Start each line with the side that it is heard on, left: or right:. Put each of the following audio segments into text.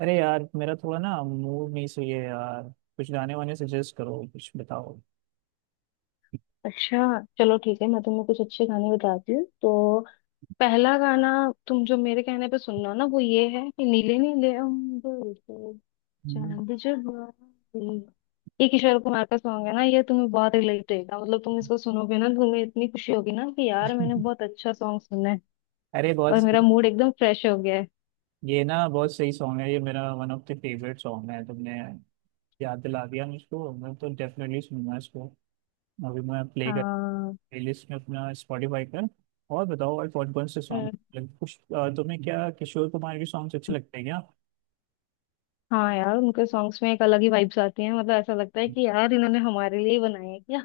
right: अरे यार, मेरा थोड़ा ना मूड नहीं सही है यार। कुछ गाने वाने सजेस्ट करो, कुछ बताओ।
left: अच्छा चलो ठीक है मैं तुम्हें कुछ अच्छे गाने बताती हूँ तो पहला गाना तुम जो मेरे कहने पे सुनना ना वो ये है कि नीले नीले अंबर पे
right: हम्म।
left: चांद जब आए। ये किशोर कुमार का सॉन्ग है ना ये तुम्हें बहुत रिलेट होगा मतलब तुम इसको सुनोगे ना तुम्हें इतनी खुशी होगी ना कि यार मैंने बहुत अच्छा सॉन्ग सुना है
right: अरे बहुत
left: और
right: सही-
left: मेरा मूड एकदम फ्रेश हो गया है।
right: ये ना बहुत सही सॉन्ग है, ये मेरा one of the favourite song है। तुमने याद दिला दिया मुझको, मैं तो डेफिनेटली सुनूंगा इसको। अभी मैं प्ले कर
left: हाँ।
right: प्लेलिस्ट में अपना स्पॉटिफाई पर। और बताओ, और कौन कौन से सॉन्ग?
left: हम्म,
right: तुम्हें क्या किशोर कुमार के सॉन्ग्स अच्छे लगते हैं?
left: हाँ यार उनके सॉन्ग्स में एक अलग ही वाइब्स आती हैं मतलब ऐसा लगता है
right: क्या।
left: कि यार इन्होंने हमारे लिए ही बनाए हैं क्या।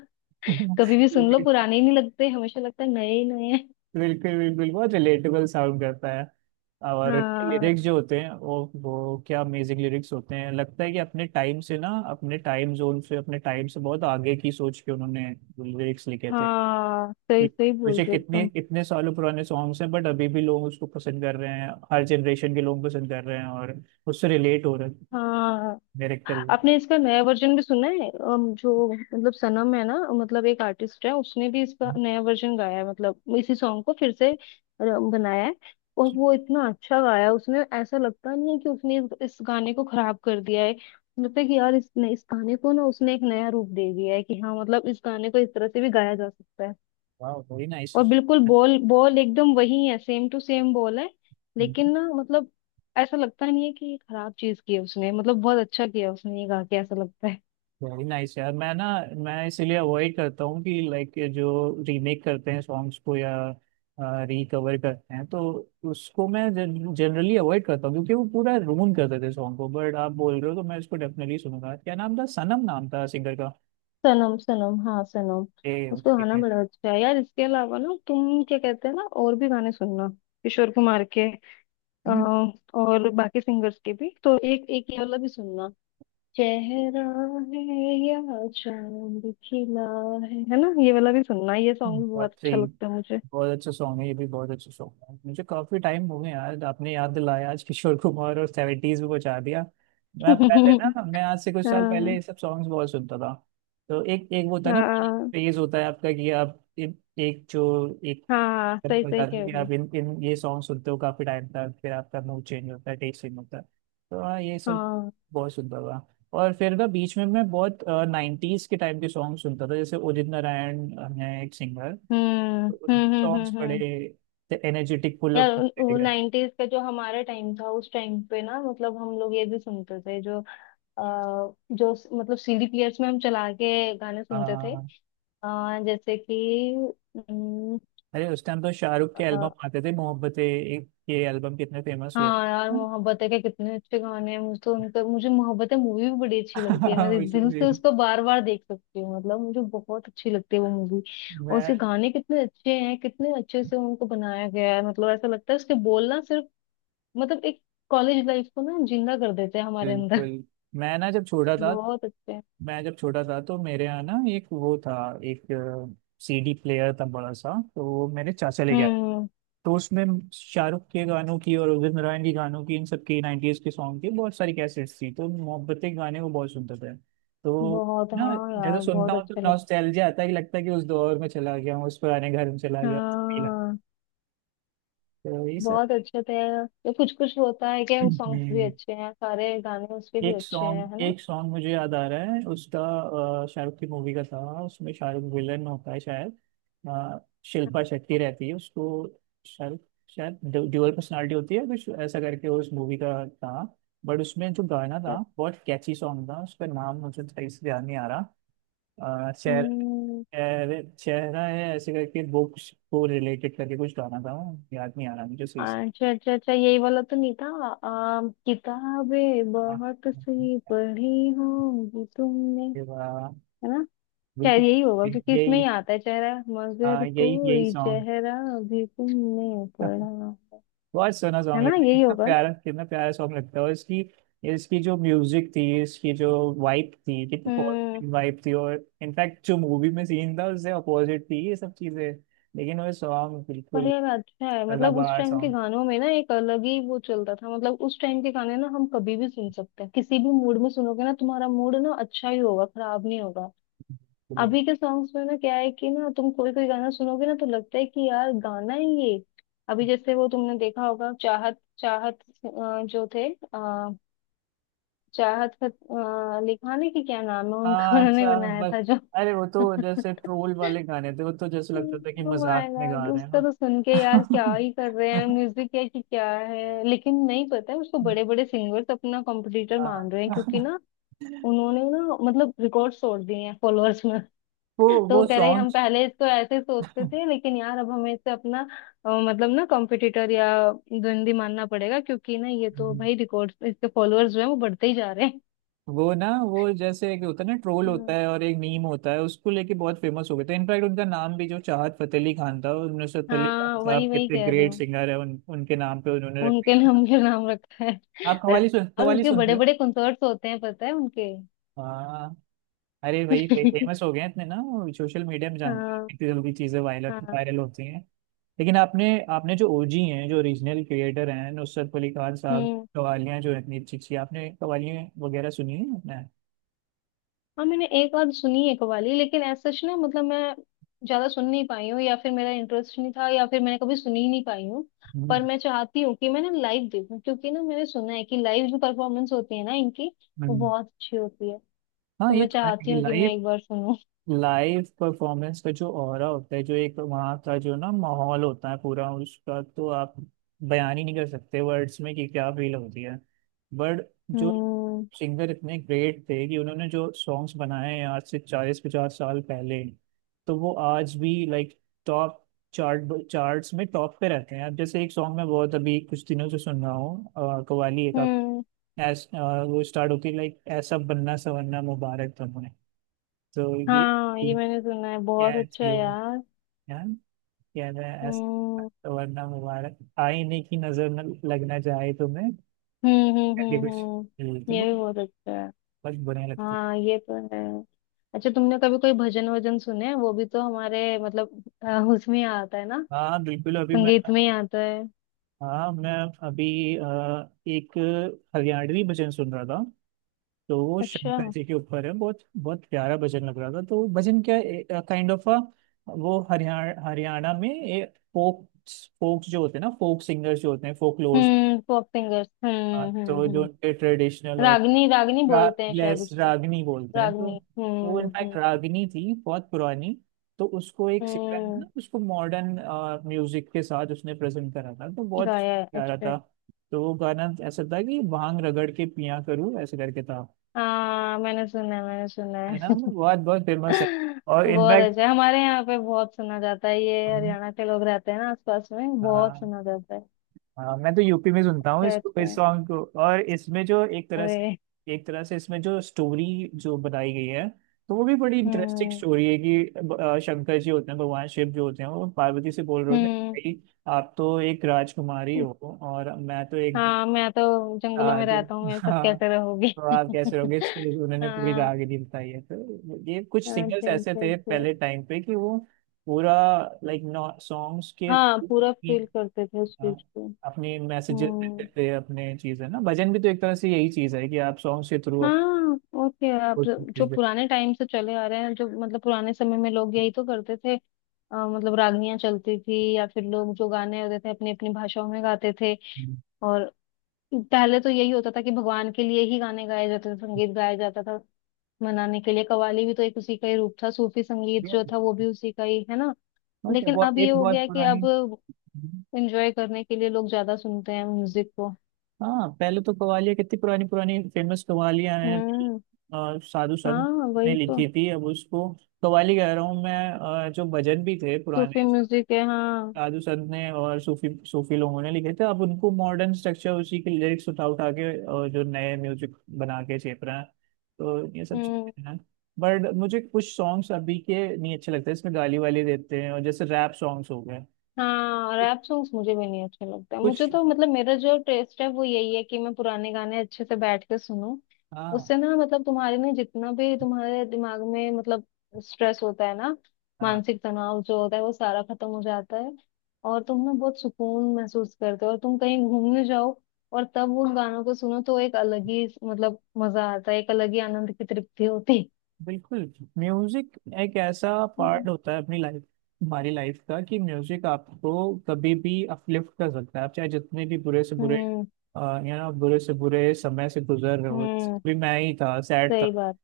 left: कभी भी सुन लो पुराने ही नहीं लगते हमेशा लगता है नए ही नए।
right: बिल्कुल बिल्कुल, बहुत रिलेटेबल साउंड करता है। और इनके
left: हाँ।
right: लिरिक्स जो होते हैं वो क्या अमेजिंग लिरिक्स होते हैं। लगता है कि अपने टाइम से ना, अपने टाइम जोन से, अपने टाइम से बहुत आगे की सोच के उन्होंने लिरिक्स लिखे थे।
left: हाँ
right: कि
left: सही सही बोल
right: मुझे
left: रहे
right: कितने
left: एकदम।
right: कितने सालों पुराने सॉन्ग्स हैं बट अभी भी लोग उसको पसंद कर रहे हैं, हर जनरेशन के लोग पसंद कर रहे हैं और उससे रिलेट हो रहे हैं।
left: हाँ।
right: डायरेक्टर।
left: आपने इसका नया वर्जन भी सुना है जो मतलब सनम है ना। मतलब एक आर्टिस्ट है उसने भी इसका नया वर्जन गाया है मतलब इसी सॉन्ग को फिर से बनाया है। और वो इतना अच्छा गाया है, उसने ऐसा लगता नहीं है कि उसने इस गाने को खराब कर दिया है। लगता है कि यार इस गाने को ना उसने एक नया रूप दे दिया है कि हाँ मतलब इस गाने को इस तरह से भी गाया जा सकता है।
right: वाह, वेरी नाइस।
left: और बिल्कुल बॉल बॉल एकदम वही है सेम टू सेम बॉल है। लेकिन ना मतलब ऐसा लगता नहीं है कि ये खराब चीज की है उसने मतलब बहुत अच्छा किया उसने ये गा के ऐसा लगता है।
right: वेरी नाइस यार। मैं इसीलिए अवॉइड करता हूँ कि लाइक जो रीमेक करते हैं सॉन्ग्स को या रिकवर करते हैं, तो उसको मैं जनरली अवॉइड करता हूँ, क्योंकि वो पूरा रूल कर देते सॉन्ग को। बट आप बोल रहे हो तो मैं इसको डेफिनेटली सुनूंगा। क्या नाम था? सनम नाम था सिंगर का।
left: सनम सनम हाँ सनम।
right: ए,
left: उसका
right: ओके।
left: गाना बड़ा अच्छा है यार। इसके अलावा ना तुम क्या कहते हैं ना और भी गाने सुनना किशोर कुमार के। अ, और बाकी सिंगर्स के भी तो एक एक ये वाला भी सुनना चेहरा है या चांद खिला है ना ये वाला भी सुनना। ये सॉन्ग भी बहुत
right: बहुत
left: अच्छा
right: सही।
left: लगता है मुझे।
right: बहुत अच्छा सॉन्ग है, ये भी बहुत अच्छा सॉन्ग है। मुझे काफी टाइम हो गया यार, आपने याद दिलाया आज किशोर कुमार और 70s में पहुंचा दिया। मैं पहले ना मैं आज से कुछ साल पहले
left: हाँ।
right: ये सब सॉन्ग्स बहुत सुनता था। तो एक एक वो होता है ना,
left: हाँ।
right: फेज होता है आपका, कि आप एक
left: हाँ सही सही
right: जाते हो,
left: कह
right: कि
left: रही
right: आप
left: हो।
right: इन इन ये सॉन्ग सुनते हो काफी टाइम तक, फिर आपका मूड चेंज होता है, टेस्ट चेंज होता है। तो हाँ, ये सब
left: हाँ।
right: बहुत सुनता था। और फिर ना बीच में मैं बहुत 90s के टाइम के सॉन्ग सुनता था, जैसे उदित नारायण हैं एक सिंगर।
left: हम्म हम्म हम्म
right: सॉन्ग्स
left: हम्म
right: बड़े
left: हम्म।
right: एनर्जेटिक, फुल
left: यार
right: ऑफ
left: वो
right: इंटीग्रेशन।
left: 90s का जो हमारा टाइम था उस टाइम पे ना मतलब हम लोग ये भी सुनते थे आ, जो मतलब सीडी प्लेयर्स में हम चला के गाने सुनते थे।
right: हाँ।
left: जैसे कि।
right: अरे, उस टाइम तो शाहरुख के एल्बम आते थे, मोहब्बतें, एक ये एल्बम कितने फेमस हुए।
left: हाँ यार मोहब्बत है के कितने अच्छे गाने हैं मुझे तो उनका मुझे मोहब्बत है मूवी भी बड़ी अच्छी लगती है मैं
right: हाँ,
left: दिल से
right: इसीलिए
left: उसको बार बार देख सकती हूँ मतलब मुझे बहुत अच्छी लगती है वो मूवी। और उसके
right: मैं।
left: गाने कितने अच्छे हैं कितने अच्छे से उनको बनाया गया है मतलब ऐसा लगता है उसके बोलना सिर्फ मतलब एक कॉलेज लाइफ को ना जिंदा कर देते हैं हमारे अंदर।
right: बिल्कुल। मैं ना जब छोटा था
left: बहुत अच्छे हैं।
right: मैं जब छोटा था तो मेरे यहाँ ना एक सीडी प्लेयर था बड़ा सा, तो वो मेरे चाचा लेके,
left: हम्म।
right: तो उसमें शाहरुख के गानों की और उदित नारायण के गानों की, इन सब की, 90s के सॉन्ग की बहुत सारी कैसेट्स थी। तो मोहब्बतें के गाने को बहुत सुनता था। तो
left: बहुत
right: ना,
left: हाँ
right: जैसे
left: यार
right: सुनता
left: बहुत
right: हूँ तो
left: अच्छे लगते
right: नॉस्टैल्जिया आता है, कि लगता है कि उस दौर में चला गया हूँ, उस पुराने घर में चला
left: हैं।
right: गया हूँ, फील आता
left: हाँ।
right: है। तो यही सब।
left: बहुत अच्छे थे। ये कुछ कुछ होता है क्या सॉन्ग्स भी
right: हम्म।
left: अच्छे हैं सारे गाने उसके भी
right: एक
left: अच्छे हैं है
right: सॉन्ग
left: ना।
right: एक सॉन्ग मुझे याद आ रहा है उसका। शाहरुख की मूवी का था, उसमें शाहरुख विलन होता है शायद। अ, शिल्पा शेट्टी रहती है, उसको शाहरुख शायद ड्यूअल पर्सनालिटी होती है, कुछ ऐसा करके उस मूवी का था। बट उसमें जो गाना था, बहुत कैची सॉन्ग था, उसका नाम मुझे सही से ध्यान नहीं आ रहा। अ, चेहर,
left: हम्म,
right: चेहरे चेहरा है ऐसे करके, बुक्स को रिलेटेड करके कुछ गाना था, वो याद नहीं आ रहा मुझे सही से।
left: अच्छा अच्छा अच्छा यही वाला तो नहीं था किताबें
right: हाँ,
left: बहुत सी पढ़ी होंगी तुमने
right: ये वाला,
left: है ना। शायद
right: बिल्कुल,
left: यही होगा क्योंकि इसमें
right: यही।
left: ही आता है चेहरा
right: हाँ,
left: मगर
right: यही यही
left: कोई
right: सॉन्ग।
left: चेहरा भी तुमने पढ़ा
right: हाँ,
left: है
right: बहुत सोना
left: है
right: सॉन्ग
left: ना
right: लगता है,
left: यही होगा।
right: कितना प्यारा सॉन्ग लगता है। और इसकी इसकी जो म्यूजिक थी, इसकी जो वाइब थी, कितनी
left: हम्म।
right: पॉजिटिव वाइब थी, और इनफैक्ट जो मूवी में सीन था उससे अपोजिट थी ये सब चीजें। लेकिन वो सॉन्ग
left: पर
right: बिल्कुल
left: यार अच्छा है मतलब उस
right: सदाबहार
left: टाइम के
right: सॉन्ग।
left: गानों में ना एक अलग ही वो चलता था मतलब उस टाइम के गाने ना हम कभी भी सुन सकते हैं किसी भी मूड में सुनोगे ना तुम्हारा मूड ना अच्छा ही होगा खराब नहीं होगा। अभी के सॉन्ग्स में ना क्या है कि ना तुम कोई कोई गाना सुनोगे ना तो लगता है कि यार गाना ही ये। अभी जैसे वो तुमने देखा होगा चाहत चाहत जो थे आ, चाहत का लिखाने की क्या नाम है उनका
right: हाँ,
left: उन्होंने
right: अच्छा,
left: बनाया
right: बस।
left: था जो।
right: अरे, वो तो जैसे ट्रोल वाले गाने थे, वो तो जैसे लगता था कि
left: ओ माय
right: मजाक में गा
left: गॉड
right: रहे हैं
left: उसका
right: हम।
left: तो सुन के यार क्या ही कर रहे हैं म्यूजिक है कि क्या है लेकिन नहीं पता है उसको बड़े बड़े सिंगर्स अपना कॉम्पिटिटर मान रहे हैं क्योंकि
right: हाँ।
left: ना उन्होंने ना मतलब रिकॉर्ड तोड़ दिए हैं फॉलोअर्स।
right: वो
left: तो
right: वो
left: कह रहे हम
right: सॉन्ग
left: पहले तो ऐसे सोचते थे लेकिन यार अब हमें इससे अपना मतलब ना कॉम्पिटिटर या द्वंदी मानना पड़ेगा क्योंकि ना ये तो भाई रिकॉर्ड इसके फॉलोअर्स जो है वो बढ़ते ही जा रहे हैं।
right: वो जैसे एक होता है ना ट्रोल, होता
left: हम्म,
right: है और एक मीम होता है, उसको लेके बहुत फेमस हो गए थे। इनफैक्ट उनका नाम भी जो चाहत फतेह अली खान था, और नुसरत फतेह अली
left: हाँ
right: खान
left: वही
right: साहब
left: वही
right: कितने
left: कह रही
right: ग्रेट
left: हूँ।
right: सिंगर है, उनके नाम पे उन्होंने रख
left: उनके
right: दिया था।
left: नाम के नाम रखा है।
right: आप
left: अरे और
right: कव्वाली
left: उसके
right: सुनते
left: बड़े
right: हो?
left: बड़े कंसर्ट्स होते हैं पता है उनके।
right: हाँ। अरे वही वही फेमस हो गए हैं इतने ना, सोशल मीडिया में जानते हैं
left: हाँ।
right: इतनी जल्दी चीजें वायरल
left: हाँ।
right: वायरल होती हैं। लेकिन आपने आपने जो ओजी हैं, जो रीजनल क्रिएटर हैं, नुसरत फतेह अली खान साहब,
left: हम्म।
right: कवालियाँ जो इतनी अच्छी अच्छी, आपने कवालियाँ वगैरह सुनी है आपने?
left: हाँ मैंने एक आध सुनी है कवाली लेकिन ऐसा सच ना मतलब मैं ज्यादा सुन नहीं पाई हूँ या फिर मेरा इंटरेस्ट नहीं था या फिर मैंने कभी सुनी ही नहीं पाई हूँ। पर
right: हम्म
left: मैं चाहती हूँ कि मैं ना लाइव देखूँ क्योंकि ना मैंने सुना है कि लाइव जो परफॉर्मेंस होती है ना इनकी वो
right: हम्म।
left: बहुत अच्छी होती है।
right: हाँ
left: तो
right: ये
left: मैं
right: तो
left: चाहती
right: है।
left: हूँ कि मैं
right: लाइफ,
left: एक बार सुनूं।
right: लाइव परफॉर्मेंस का जो ऑरा होता है, जो एक वहाँ का जो ना माहौल होता है पूरा उसका, तो आप बयान ही नहीं कर सकते वर्ड्स में कि क्या फील होती है। बट जो
left: हम्म
right: सिंगर इतने ग्रेट थे कि उन्होंने जो सॉन्ग्स बनाए हैं आज से 40-50 साल पहले, तो वो आज भी लाइक टॉप, चार्ट्स में टॉप पे रहते हैं। अब जैसे एक सॉन्ग मैं बहुत अभी कुछ दिनों से सुन रहा हूँ, कव्वाली, एक
left: हम्म।
right: ऐस, अ, वो स्टार्ट होती है लाइक, ऐसा बनना सवरना मुबारक तुम्हें, तो ये
left: हाँ ये मैंने सुना है बहुत
right: क्या
left: अच्छा है
right: चाहिए
left: यार।
right: यार, क्या है
left: हम्म
right: ऐसा, वरना मुबारक आईने की नजर न लगना चाहे तुम्हें, करके कुछ बोलते
left: हम्म। ये
right: हो,
left: भी बहुत अच्छा है।
right: बस बुरा लगते।
left: हाँ ये तो है। अच्छा तुमने कभी कोई भजन वजन सुने हैं? वो भी तो हमारे मतलब उसमें ही आता है ना
right: हाँ, बिल्कुल। अभी मैं,
left: संगीत में ही आता है।
right: हाँ मैं अभी अ, एक हरियाणवी भजन सुन रहा था, तो वो
left: अच्छा।
right: शंकर जी के ऊपर है, बहुत बहुत प्यारा भजन लग रहा था। तो भजन क्या, काइंड ऑफ अ, वो हरियाणा हरियाणा में ए, फोक फोक्स जो होते हैं ना, फोक सिंगर्स जो होते हैं फोक,
left: पॉप सिंगर्स
right: हाँ, तो जो
left: हम्म।
right: उनके ट्रेडिशनल, और
left: रागनी रागनी बोलते हैं शायद
right: लेस
left: उसको।
right: रागनी बोलते हैं। तो
left: रागनी
right: वो इनफैक्ट रागनी थी बहुत पुरानी, तो उसको एक सिक्का है
left: हम्म
right: ना, उसको मॉडर्न म्यूजिक के साथ उसने प्रेजेंट करा था, तो बहुत
left: गाया है
right: प्यारा
left: अच्छा।
right: था। तो वो गाना ऐसा था कि भांग रगड़ के पिया करूँ, ऐसे करके था,
left: हाँ मैंने सुना है मैंने सुना
right: है ना,
left: है।
right: वो बहुत बहुत फेमस है। और
left: बहुत अच्छा है। हमारे यहाँ पे बहुत सुना जाता है ये
right: इनफैक्ट
left: हरियाणा के लोग रहते हैं ना आसपास में बहुत सुना जाता है।
right: हाँ, मैं तो यूपी में सुनता हूँ
left: अच्छा
right: इसको,
left: अच्छा
right: इस सॉन्ग को, और इसमें जो एक तरह
left: अरे।
right: से, एक तरह से इसमें जो स्टोरी जो बताई गई है, तो वो भी बड़ी इंटरेस्टिंग
left: हम्म
right: स्टोरी है, कि शंकर जी होते हैं, भगवान शिव जो होते हैं, वो पार्वती से बोल रहे होते हैं,
left: हम्म।
right: भाई आप तो एक राजकुमारी हो, और मैं तो एक,
left: हाँ मैं तो जंगलों
right: आ,
left: में
right: तो,
left: रहता हूँ मेरे साथ
right: हाँ,
left: कैसे रहोगे।
right: तो आप कैसे रहोगे, इसको लेके उन्होंने पूरी
left: हाँ
right: राहगीरी बताई है। तो ये कुछ सिंगर्स
left: अच्छा
right: ऐसे
left: अच्छा
right: थे
left: अच्छा।
right: पहले टाइम पे कि वो पूरा लाइक सॉन्ग्स के,
left: हाँ पूरा फील करते थे उस चीज
right: हाँ,
left: को।
right: अपनी मैसेजेस
left: हम्म।
right: देते हैं अपने, चीज है ना, भजन भी तो एक तरह से यही चीज है, कि आप सॉन्ग्स के थ्रू आप
left: हाँ ओके आप
right: कुछ
left: जो
right: चीज़ है।
left: पुराने टाइम से चले आ रहे हैं जो मतलब पुराने समय में लोग यही तो करते थे। मतलब रागनियां चलती थी या फिर लोग जो गाने होते थे अपनी अपनी भाषाओं में गाते थे।
right: हम्म।
left: और पहले तो यही होता था कि भगवान के लिए ही गाने गाए जाते थे संगीत गाया जाता था मनाने के लिए। कव्वाली भी तो एक उसी का ही रूप था सूफी संगीत जो था वो भी उसी का ही है ना।
right: ओके,
left: लेकिन
right: बहुत
left: अब ये
right: एक
left: हो गया
right: बहुत
left: है कि
right: पुरानी।
left: अब एंजॉय करने के लिए लोग ज्यादा सुनते हैं म्यूजिक को।
right: हाँ, पहले तो कवालियाँ कितनी पुरानी पुरानी फेमस कवालियाँ हैं,
left: हम्म।
right: साधु संत
left: हाँ
right: ने
left: वही तो
right: लिखी थी, अब उसको कवाली कह रहा हूँ मैं, जो भजन भी थे पुराने,
left: सूफी म्यूजिक है। हाँ।
right: साधु संत ने और सूफी सूफी लोगों ने लिखे थे, अब उनको मॉडर्न स्ट्रक्चर, उसी के लिरिक्स उठा उठा के, और जो नए म्यूजिक बना के छेप रहे हैं, तो ये सब
left: हम्म।
right: चीजें हैं। बट मुझे कुछ सॉन्ग्स अभी के नहीं अच्छे लगते, इसमें गाली वाली देते हैं, और जैसे रैप सॉन्ग्स हो गए,
left: हाँ रैप सॉन्ग्स मुझे भी नहीं अच्छे लगते मुझे
right: कुछ।
left: तो मतलब मेरा जो टेस्ट है वो यही है कि मैं पुराने गाने अच्छे से बैठ के सुनूं।
right: हाँ
left: उससे ना मतलब तुम्हारे में जितना भी तुम्हारे दिमाग में मतलब स्ट्रेस होता है ना
right: हाँ।
left: मानसिक तनाव जो होता है वो सारा खत्म हो जाता है। और तुम ना बहुत सुकून महसूस करते हो और तुम कहीं घूमने जाओ और तब उन गानों को सुनो तो एक अलग ही मतलब मजा आता है एक अलग ही आनंद की तृप्ति होती है।
right: बिल्कुल, म्यूजिक एक ऐसा
left: हम्म।
right: पार्ट होता है अपनी लाइफ, हमारी लाइफ का, कि म्यूजिक आपको कभी भी अपलिफ्ट कर सकता है, आप चाहे जितने भी बुरे से बुरे
left: हम्म
right: बुरे से बुरे समय से गुजर रहे हो,
left: हम्म
right: भी मैं ही था, सैड था।
left: सही बात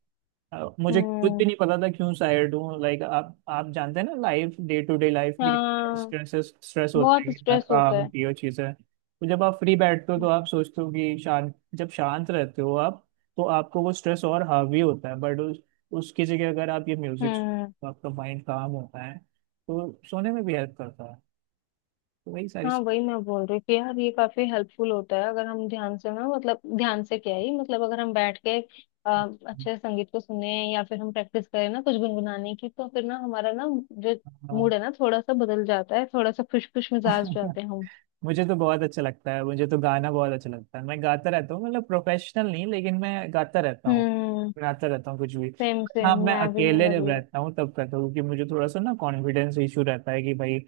right: मुझे खुद
left: हम्म।
right: भी नहीं पता था क्यों सैड हूँ, लाइक आप जानते हैं ना life, day to day life भी
left: हाँ
right: स्ट्रेस स्ट्रेस होता
left: बहुत
right: है, कितना
left: स्ट्रेस होता
right: काम
left: है।
right: की वो चीज़ है, तो जब आप फ्री बैठते हो तो आप सोचते हो कि शांत, जब शांत रहते हो आप, तो आपको वो स्ट्रेस और हावी होता है। बट उसकी जगह अगर आप ये म्यूजिक,
left: हम्म।
right: तो आपका माइंड काम होता है, तो सोने में भी हेल्प करता है, तो वही सारी
left: हाँ
right: चीज़-।
left: वही मैं बोल रही थी यार ये काफी हेल्पफुल होता है अगर हम ध्यान से ना मतलब ध्यान से क्या ही मतलब अगर हम बैठ के अच्छे से संगीत को सुने या फिर हम प्रैक्टिस करें ना कुछ गुनगुनाने की तो फिर ना हमारा ना जो मूड है ना थोड़ा सा बदल जाता है थोड़ा सा खुश खुश मिजाज हो
right: हाँ।
left: जाते हैं हम।
right: मुझे तो बहुत अच्छा लगता है, मुझे तो गाना बहुत अच्छा लगता है, मैं गाता रहता हूँ, मतलब प्रोफेशनल नहीं लेकिन मैं गाता रहता हूँ,
left: हम्म
right: गाता रहता हूँ कुछ भी।
left: सेम
right: हाँ,
left: सेम
right: मैं
left: मैं भी
right: अकेले
left: मेरा
right: जब
left: भी।
right: रहता हूँ तब करता हूँ, क्योंकि मुझे थोड़ा सा ना कॉन्फिडेंस इशू रहता है, कि भाई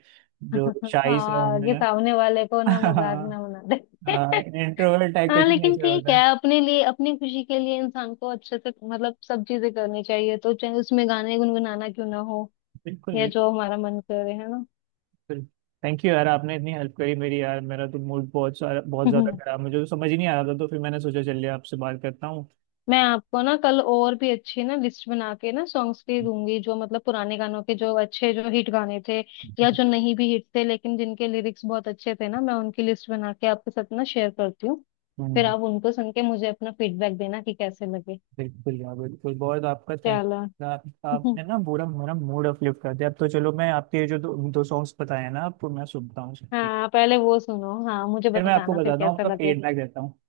right: जो शाही से हूँ
left: हाँ ये
right: मैं।
left: सामने वाले को ना मजाक ना बना दे।
right: हाँ, इंट्रोवर्ट टाइप का
left: हाँ
right: जो
left: लेकिन
right: नेचर
left: ठीक
right: होता
left: है
right: है।
left: अपने लिए अपनी खुशी के लिए इंसान को अच्छे से मतलब सब चीजें करनी चाहिए तो चाहे उसमें गाने गुनगुनाना क्यों ना हो
right: बिल्कुल
left: या जो हमारा मन करे है ना।
right: बिल्कुल। थैंक यू यार, आपने इतनी हेल्प करी मेरी, यार मेरा तो मूड बहुत सारा बहुत ज्यादा खराब, मुझे तो समझ ही नहीं आ रहा था, तो फिर मैंने सोचा चलिए आपसे बात करता हूँ।
left: मैं आपको ना कल और भी अच्छी ना लिस्ट बना के ना सॉन्ग्स की दूंगी जो मतलब पुराने गानों के जो अच्छे जो हिट गाने थे या जो नहीं भी हिट थे लेकिन जिनके लिरिक्स बहुत अच्छे थे ना मैं उनकी लिस्ट बना के आपके साथ ना शेयर करती हूँ। फिर
right: हम्म।
left: आप उनको सुन के मुझे अपना फीडबैक देना कि कैसे लगे।
right: बिल्कुल यार, बिल्कुल, बहुत आपका थैंक।
left: चलो।
right: आपने ना पूरा मेरा मूड अपलिफ्ट कर दिया, अब तो चलो, मैं आपके जो दो, दो सॉन्ग्स बताए हैं ना, आपको मैं सुनता हूँ सबके।
left: हाँ पहले वो सुनो हाँ मुझे
right: फिर मैं आपको
left: बताना फिर
right: बताता हूँ,
left: कैसा
right: आपका
left: लगे।
right: फीडबैक देता हूँ।